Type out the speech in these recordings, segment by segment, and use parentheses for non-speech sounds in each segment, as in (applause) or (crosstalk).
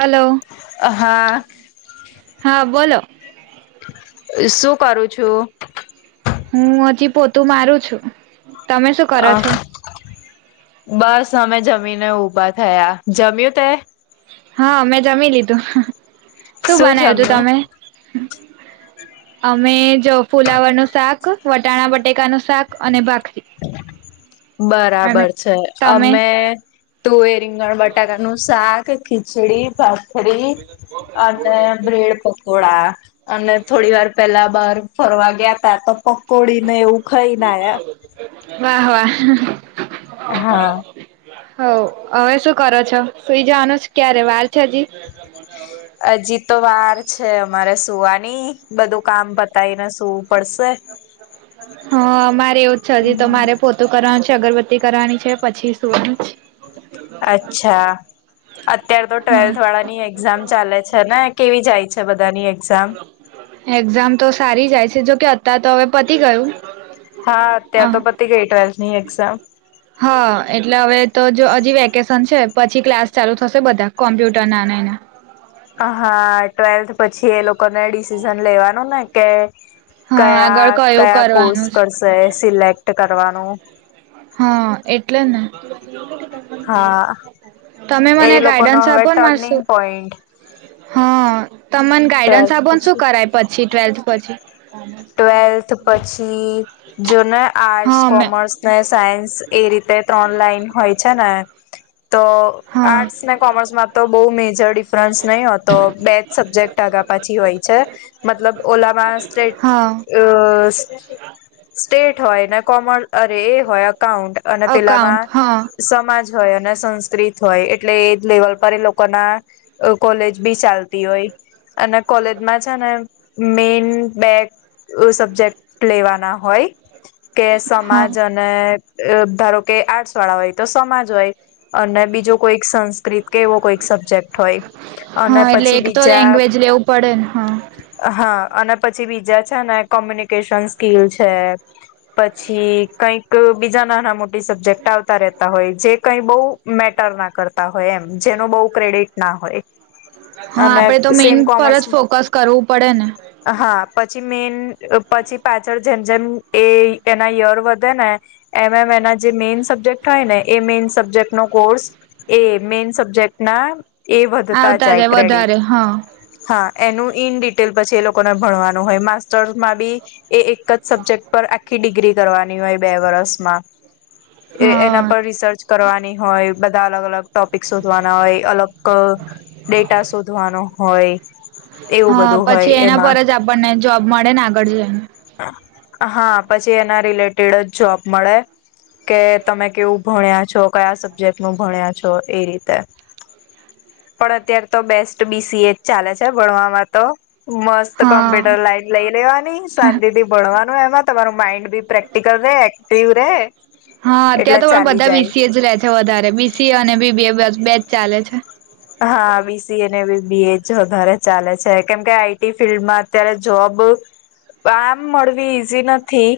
Hello, હા હા બોલો. શું કરું છું? હું હજી પોતું મારું છું. તમે શું કરો આ છો બસ અમે જમ જમીને ઉભા થયા. જમ્યું તે? હા, મેં જમી લીધું. શું બનાવ્યું તું તમે? અમે જો ફુલાવર નું શાક, વટાણા બટેકાનું સ અને બરાબર છે. તમે અમે તુવેર રીંગણ બટાકા નું શાક ખીચડી ભાત. રી અને બ્રેડ પકોડા અને થોડી વાર પેલા બાર ફરવા ગયા તા તો પકોડી ને એવું ખા (inaudible) વાહ વાહ! હા. હ હવે શું કરો છો સુઈ જવાનું ક્યારે વાર છે હજી? હજી તો વાર છે અમારે શું આ નઈ બધું કામ પતાય ને શું. હા મારે એવું જ છે તો મારે પોતું કરવાનું છે. અગરબત્તી કરવાની છે પછી સોની અચ્છા અત્યારે તો ટ્વેલ્થ હ વાળાની એક્ઝામ ચાલે છે ને કેવી જાય છે બધાની એક્ઝામ. એક્ઝામ તો સારી જાય છે જોકે તાર તો હવે પતી ગયું. હા અત્યાર તો પતિ ગઈ ટેસ્ટ ની એક્ઝામ હા એટલે હવે તો જો હજી વેકેશન છે પછી ક્લાસ ચાલુ થશે બધા કોમ્પ્યુટર નાના એના. હ હા ટ્વેલ્થ પછી એ લોકો કોને ડીસીઝન લેવાનુ ને. કે હા કયા આગળ કયું કયા કોર્સ કરવાનું છે કરશે સિલેક્ટ કરવાનું હા એટલે ને. હા તમે એ મને લોકોનો ગાઈડન્સ હવે આપો ને મારે ટર્નિંગ શું પોઈન્ટ તમને ગાઈડન્સ ટ્વેલ્થ આપોને શું કરાય પછી ટ્વેલ્થ પછી. ટવેલ્થ પછી જો ને આર્ટસ હા મે કોમર્સ ને સાયન્સ એ રીતે ત્રન લાઈન હોય છે ને. હા. તો હા આર્ટસ ને કોમર્સમાં તો બહુ મેજર ડિફરન્સ નહીં હોતો બે જ સબ્જેક્ટ આગા પાછી હોય છે મતલબ ઓલામાં હા સ્ટેટ અ સ્ટેટ હોય ને કોમ અરે એ હોય. કાઉન્ટ અને અકાઉન્ટ પેલામાં હા સમાજ હોય અને સંસ્કૃત હોય એટલે એ લેવલ પર એ લોકો ના કોલેજ બી ચાલતી હોય અને કોલેજમાં છે ને મેન બેક સબ્જેક્ટ લેવાના હોય. કે હા સમાજ અને અ ધારો કે આર્ટસ વાળા હોય તો સમાજ હોય અને બીજો કોઈક સં સંસ્કૃત કે એવો કોઈક સબ્જેક્ટ હોય અને હા એટલે પછી એક તો બીજા લેંગ્વેજ લેવું પડે ને હા. અને પછી બીજા જ છે ને કોમ્યુનિકેશન સ્કીિલ છે. પછી કઈક બીજા નાના મોટી સબ્જેક્ટ આવતા રહેતા હોય જે કઈ બઉ મેટર ના કરતા હોય એમ જેનો બઉ ક્રેડિટ ના હોય હા અને આપડે તો મેન સેમ પર કોમર્સ જ ફોકસ કરવું પડે ને. હા પછી મેન પછી પાછળ જેમ જેમ એ એના યર વધે ને એમ એમ એના જે મેઈન સબ્જેક્ટ હોય ને એ મેઈન સબ્જેક્ટ નો કોર્સ એ મેઈન સબ્જેક્ટના એ વધતા આવતા જાય ક્રેડિટ વધારે હા હા. એનું ઇન ડિટેલ પછી એ લોકોને ભણવાનું નો હોય માસ્ટર્સમાં બી એ એક જ સબ્જેક્ટ પર આખી ડિગ્રી કરવાની હોય બે વર્ષમાં એ એના હા પર રિસર્ચ કરવાની હોય. બધા અલગ-અલગ ટોપિક શોધવાના હોય અલગ ડેટા શોધવાનો હોય એવું હા બધું હોય પછી એના પર એમાં. જ આપણને જોબ મળે ને આગળ જઈને. હા પછી એના રિલેટેડ જ જોબ મળે કે તમે કેવું ભણ્યા છો કયા સબ્જેક્ટ ન ભણ્યા છો એ રીતે પણ અત્યારે તો બેસ્ટ બીસીએ જ ચાલે છે ભણવામાં તો હા કોમ્પ્યુટર લાઈટ લઈ લેવાની શાંતિ થી ભણવાનું એમાં. તમારું માઇન્ડ હા એટલે અત્યાં તો પણ ચાલી બધા જાય બીસીએ જ રે છે વધારે બીસીએ અને બીબીએ બેચ ચાલે છે. હા બીસીએ અને બીબીએ જ વધારે ચાલે છે કેમકે આઈટી ફિલ્ડમાં અત્યારે જોબ આમ મળવી ઈઝી નથી.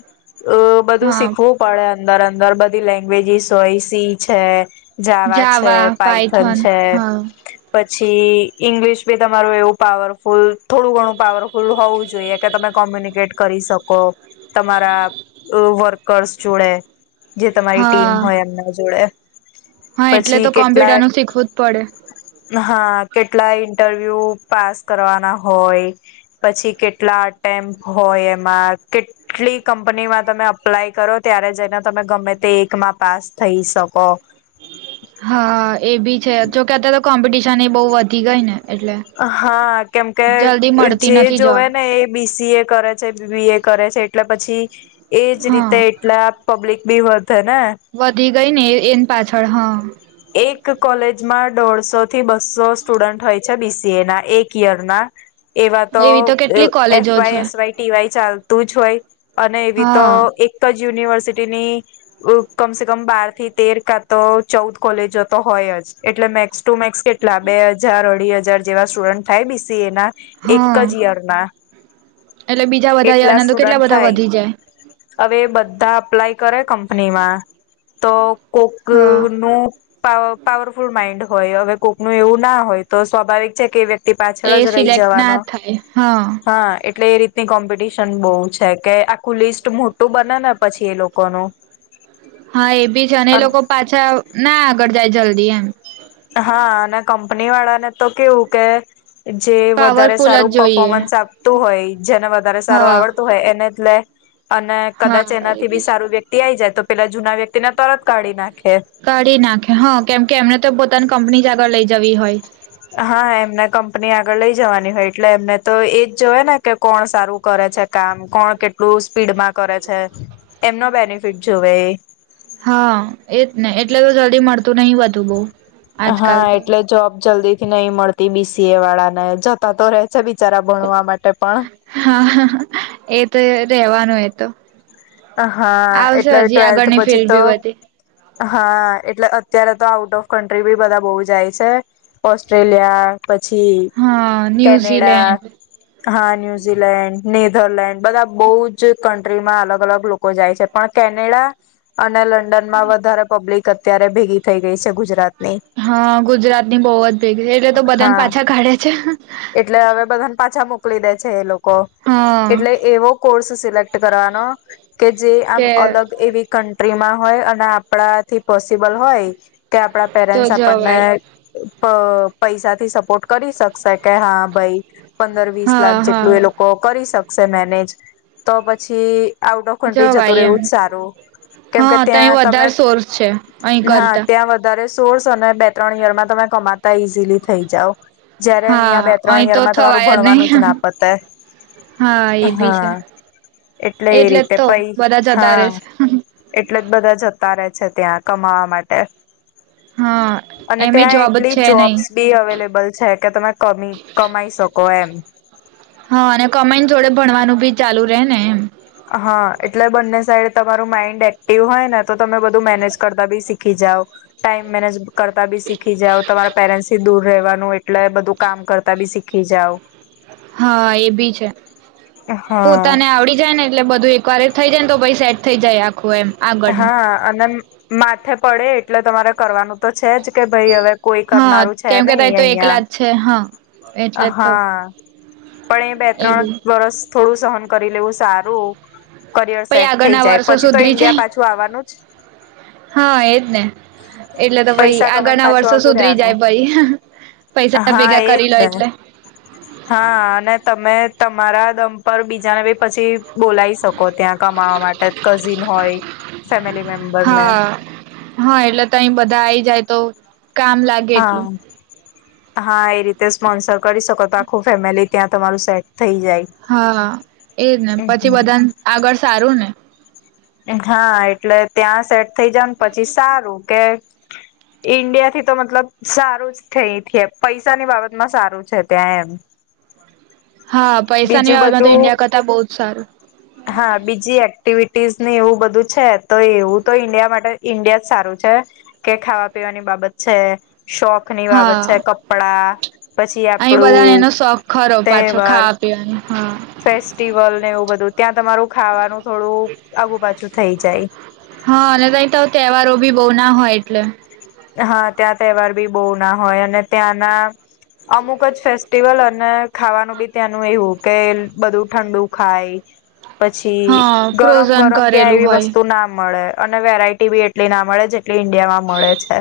અ બધું હા શીખવું પડે. અંદર-અંદર બધી લેંગ્વેજીસ હોય સી છે, જાવા છે પાઇથન પાયથન છે. હા પછી ઈંગ્લિશ બી તમારું એવું પાવરફુલ થોડું ઘણું પાવરફુલ હોવું જોઈએ કે તમે કોમ્યુનિકેટ કરી શકો તમારા વર્કર્સ જોડે જે તમારી ટીમ હા હોય એમના જોડે. હા એટલે પછી તો કેટલા કોમ્પ્યુટર નુ શીખવું જ પડે. હા કેટલા ઈન્ટરવ્યુ પાસ કરવાના હોય પછી કેટલા અટેમ્પ હોય એમાં કેટલી કંપનીમાં તમે અપ્લાય કરો ત્યારે જઈને તમે ગમે તે એકમાં પાસ થઈ શકો. હા એ બી છે જોકે અત્યારે કોમ્પિટિશન એ બઉ વધી ગઈ ને એટલે હા કેમકે જલ્દી મળતી જે નથી જોવે જોબ ને એ બી સી એ કરે છે બી બી એ કરે છે એટલે પછી એ જ રીતે હા એટલા પબ્લિક બેવદ વધી ગઈ ને એ એન પાછળ હા. એક કોલેજમાં દોઢસો થી બસ્સો સ્ટુડન્ટ હોય છે બી સી એ ના એક યર ના એવા તો એવી કેટલી એફ કોલેજો વાય છે એસ વાય ટી વાય ચાલતું જ હોય અને એવી તો હા એક જ યુનિવર્સિટી ની કમસે કમ બાર થી તેર કા તો ચૌદ કોલેજ જતો હોય જ એટલે મેક્સ ટુ મેક્સ કેટલા બે હજાર, અઢી જર જેવા સ્ટુડન્ટ થાય બી સી એ ના એક હા જ યર ના. એટલે બીજા બધા એટલા આનંદો કેટલા સ્ટુડન્ટ બધા વધી જાય થાય હવે બધા અપ્લાય કરે કંપનીમાં તો. કોક હા નું પાવર પાવરફુલ માઇન્ડ હોય હવે કોકનું એવું ના હોય તો સ્વાભાવિક છે કે વ્યક્ એ સિલેક્ટ ના થાય હા એટલે એ રીતની કોમ્પિટિશન બહુ છે કે આખું લિસ્ટ મોટું બને ને પછી એ લોકોનું હા એ બી છે અને લોકો પાછા ના કર જાય જલ્દી એમ હા અને કંપની વાળા ને તો કેવું કે જે વધારે પાવરફુલ જ સારું જોઈએ પફોમન્સ આપતું હોય જેને વધારે સારું હા આવડતું હોય એને લે અને કદાચ હા એના એ થી બી છે સારું વ્યક્તિ આ આવી જાય તો પેલા જૂના વ્યક્તિના કાઢી નાખે હા કેમ કે એમને તો પોતાનું કંપની જ આગળ લઈ જવી હોય. હા એમને કંપની આગળ લઈ જવાની હોય એટલે એમને તો એજ જોવે ને કે કોણ સારું કરે છે કામ કોણ કેટલું સ્પીડમાં કરે છે એમનો બેનિફિટ જુવે એ હા એજ ને એટલે તો જલ્દી મળતું નહી બધું બઉ હા એટલે જોબ જલ્દી નહી મળતી બીસીએ વાળાને જતા તો રહે છે બિચારા ભણવા માટે પણ હા હા એ રેવાનું એ તો હા આવશે એટલે હજી ટ્વેલ્થ આગળની પછી ફિલ્ડ તો બી બધી હા એટલે અત્યારે તો આઉટ ઓફ કન્ટ્રી બી બધા બહુ જાય છે, ઓસ્ટ્રેલિયા પછી હા કેનેડા ન્યુઝીલેન્ડ હા ન્યુઝીલેન્ડ, નેધરલેન્ડ બધા બહુ જ કન્ટ્રી માં અલગ અલગ લોકો જાય છે પણ કેનેડા અને લંડનમાં વધારે પબ્લિક અત્યારે ભેગી થઈ ગઈ છે ગુજરાત હા ગુજરાતની બહુ જ ભેગી છે એટલે તો બધાને હા પાછા કાઢે છે એટલે હવે બધાને પાછા મોકલી દે છે એ લોકો હા એટલે એવો કોર્સ સિલેક્ટ કરવાનો કે જે આમ કે અલગ એવી ક ટ્રી માં હોય અને આપણાથી પોસિબલ હોય. કે આપડા તો પેરેન્ટ્સ આપણને જવાય અ પૈસાથી સપોર્ટ કરી શકશે કે હા ભાઈ પંદર વીસ લાખ હા જેટલું એ હા લોકો કરી શકે મેનેજ તો પછી આઉટ ઓફ કન્ટ્રી જતું જવાય એમ રહેવું જ સારું કેમકે હા તો અહી ત્યાં તમે વધારે સોર્સ છે અહીં હા કરતા ત્યાં વધારે સોર્સ અને બે ત્રણ યરમાં તમે કમાતા ઈઝીલી થઈ જાાવ જયારે અહિયાં હા બે અહી ત્રણ યર તો માં તમારું થવાય નહી ભણવાનું જ ના પતે હા એ બી છે હા એટલે એ જ રીતે તો બધા જતા હા રહે છે એટલે બધા જતા રહે છે ત્યાં કમાવા માટે હા અને એમે ત્યાં જોબ જ એટલી છે નહી જોબ્સ બી અવેલેબલ છે કે તમે કમી કમાઈ શકો એમ હા અને કમેન્ટ જોડે ભણવાનું બી ચાલુ રહે ને એમ હા એટલે બંને સાઈડ તમારું માઈન્ડ એક્ટિવ હોય ને તો તમે બધું મેનેજ કરતા બી શીખી જાવ ટાઈમ મેનેજ કરતા બી શીખી જઓ તમારા પેરેન્ટ્સ દૂર રહેવા એટલે બધું કામ કરતા બી શીખી જાવ હા એ ભી છે પોતાને હા આવડી જાય ને એટલે બધું કરેક થઈ જાયને તો પછ સેટ થઈ જાય આખું એમ આગળનું હામ માથે પડે એટલે તમારે કરવાનું તો છે જ કે ભાઈ હવે કોઈ હા કરનારું છે કેમ નહી કેતાય તો એકલા અહિયાં જ છે હા એટલે જ તો હા પણ એ બે ત્રણ એવું વરસ થોડું સહન કરી લેવું સારું કરિયર પછ સેટ થઈ આગળના જાય વર્ષો પછી તો સુધરી ઈન્ડિયા જાય પાછું આવવાનું જ હા એજ ને એટલે તો પાઈ પૈસા આગળ કમાઈને ના પાછું વર્ષો આવતું સુધરી રેવાનું જાય પ પૈસા ના હા ભેગા એજ કરી ને લ હા અને તમે તમારા દમ પર બીજાનેી પછી બોલાવી શકો ત્યાં કમાવા માટે કઝિન હોય ફેમિલી મેમ્બરને હા હા એટલે તઈ બધા આઈ જાય તો કામ લાગે હા એટલું હા એ રીતે સ્પોન્સર કરી શકો તો આખું ફેમિલી ત્યાં તમારું સેટ થઈ જાય હા એજ ને પછી હમ બધાને આગળ સારું ને. હા એટલે ત્યાં સેટ થઇ જાઓને પછી સારું કે ઈન્ડિયાથી તો મતલબ સારું જ થઈ થઈ પૈસાની બાબતમાં સારું છે ત્યાં એમ હા પૈસાની બીજું બાબતમાં તો બધું ઈન્ડિયા કરતા બહુ જ સારું. હા બીજી એક્ટિવિટ ટીઝ ને એવું બધું છે. તો એવું તો ઈન્ડિયા માટે ઇન્ડિયા જ સારું છે, કે ખાવા પીવાની બાબત છે. શોખ ની બાબત છે. હા કપડાં પછી અહીં બધાને આપડું એનો શોખ ખરો પાછો તહેવાર ખાવા પીવાનો હા ફેસ્ટિવલ ને એવું બધું ત્યાં તમારું ખાવાનું થોડું આગું પાછું થઈ જાય. હા અને તહીં તો તહેવારો બી બહુ ના હોય એટલે. હા ત્યાં તહેવાર બી બહુ ના હોય અને ત્યાંના અમુક જ ફેસ્ટિવલ અને ખાવાનું બી ત્યાંનું એવું કે બધું ઠંડુ ખાય. પછી હા ગરમ ફ્રોઝન ગરમ ત્યાં કરેલું એવી હોય વસ્તુ ના મળે. અને વેરાયટી બી એટલી ના મળે જેટલી ઈન્ડિયા માં મળે છે.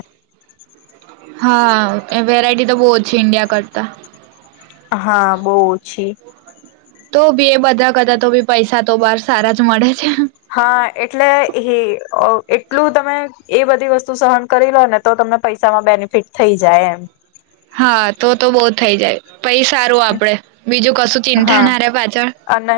હા વેરાયટી તો બહુ ઓછી ઇન્ડિયા કરતા. હા બહુ ઓછી. તો બી એ બધા કરતાં તો બી પૈસા તો બહાર સારા જ મળે છે હા એટલે એ અ એટલું તમે એ બધી વસ્તુ સહન કરી લો ને તો તમને પૈસામાં બેનિફિટ થઈ જાય એમ. હા તો તો બહુ થઈ જાય. પહી સારું આપણે બીજું કશું ચિંતા હા ના રે પાછળ. અને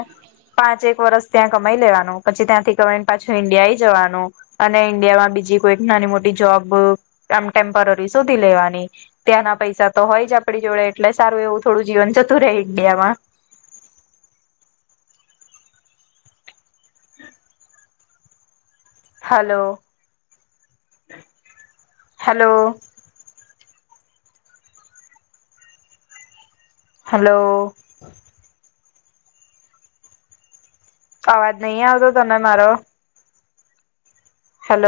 પાંચ એક વર્ષ ત્યાં કમાઈ લેવાનું, પછી ત્યાંથી કમાઈ ને પાછું ઈન્ડિયા આઈ જવાનું અને ઈન્ડિયામાં બીજી કોઈક નાની મોટી જોબ આમ ટેમ્પરરી શોધી લેવાની. ત્યાંના પૈસા તો હોય જ આપણી જોડે એટલે સારું એવું થોડું જીવન જતું રે ઇન્ડિયામાં. હાલો, હાલો. હાલો. અવાજ નહીં આવતો તને મારો? હલો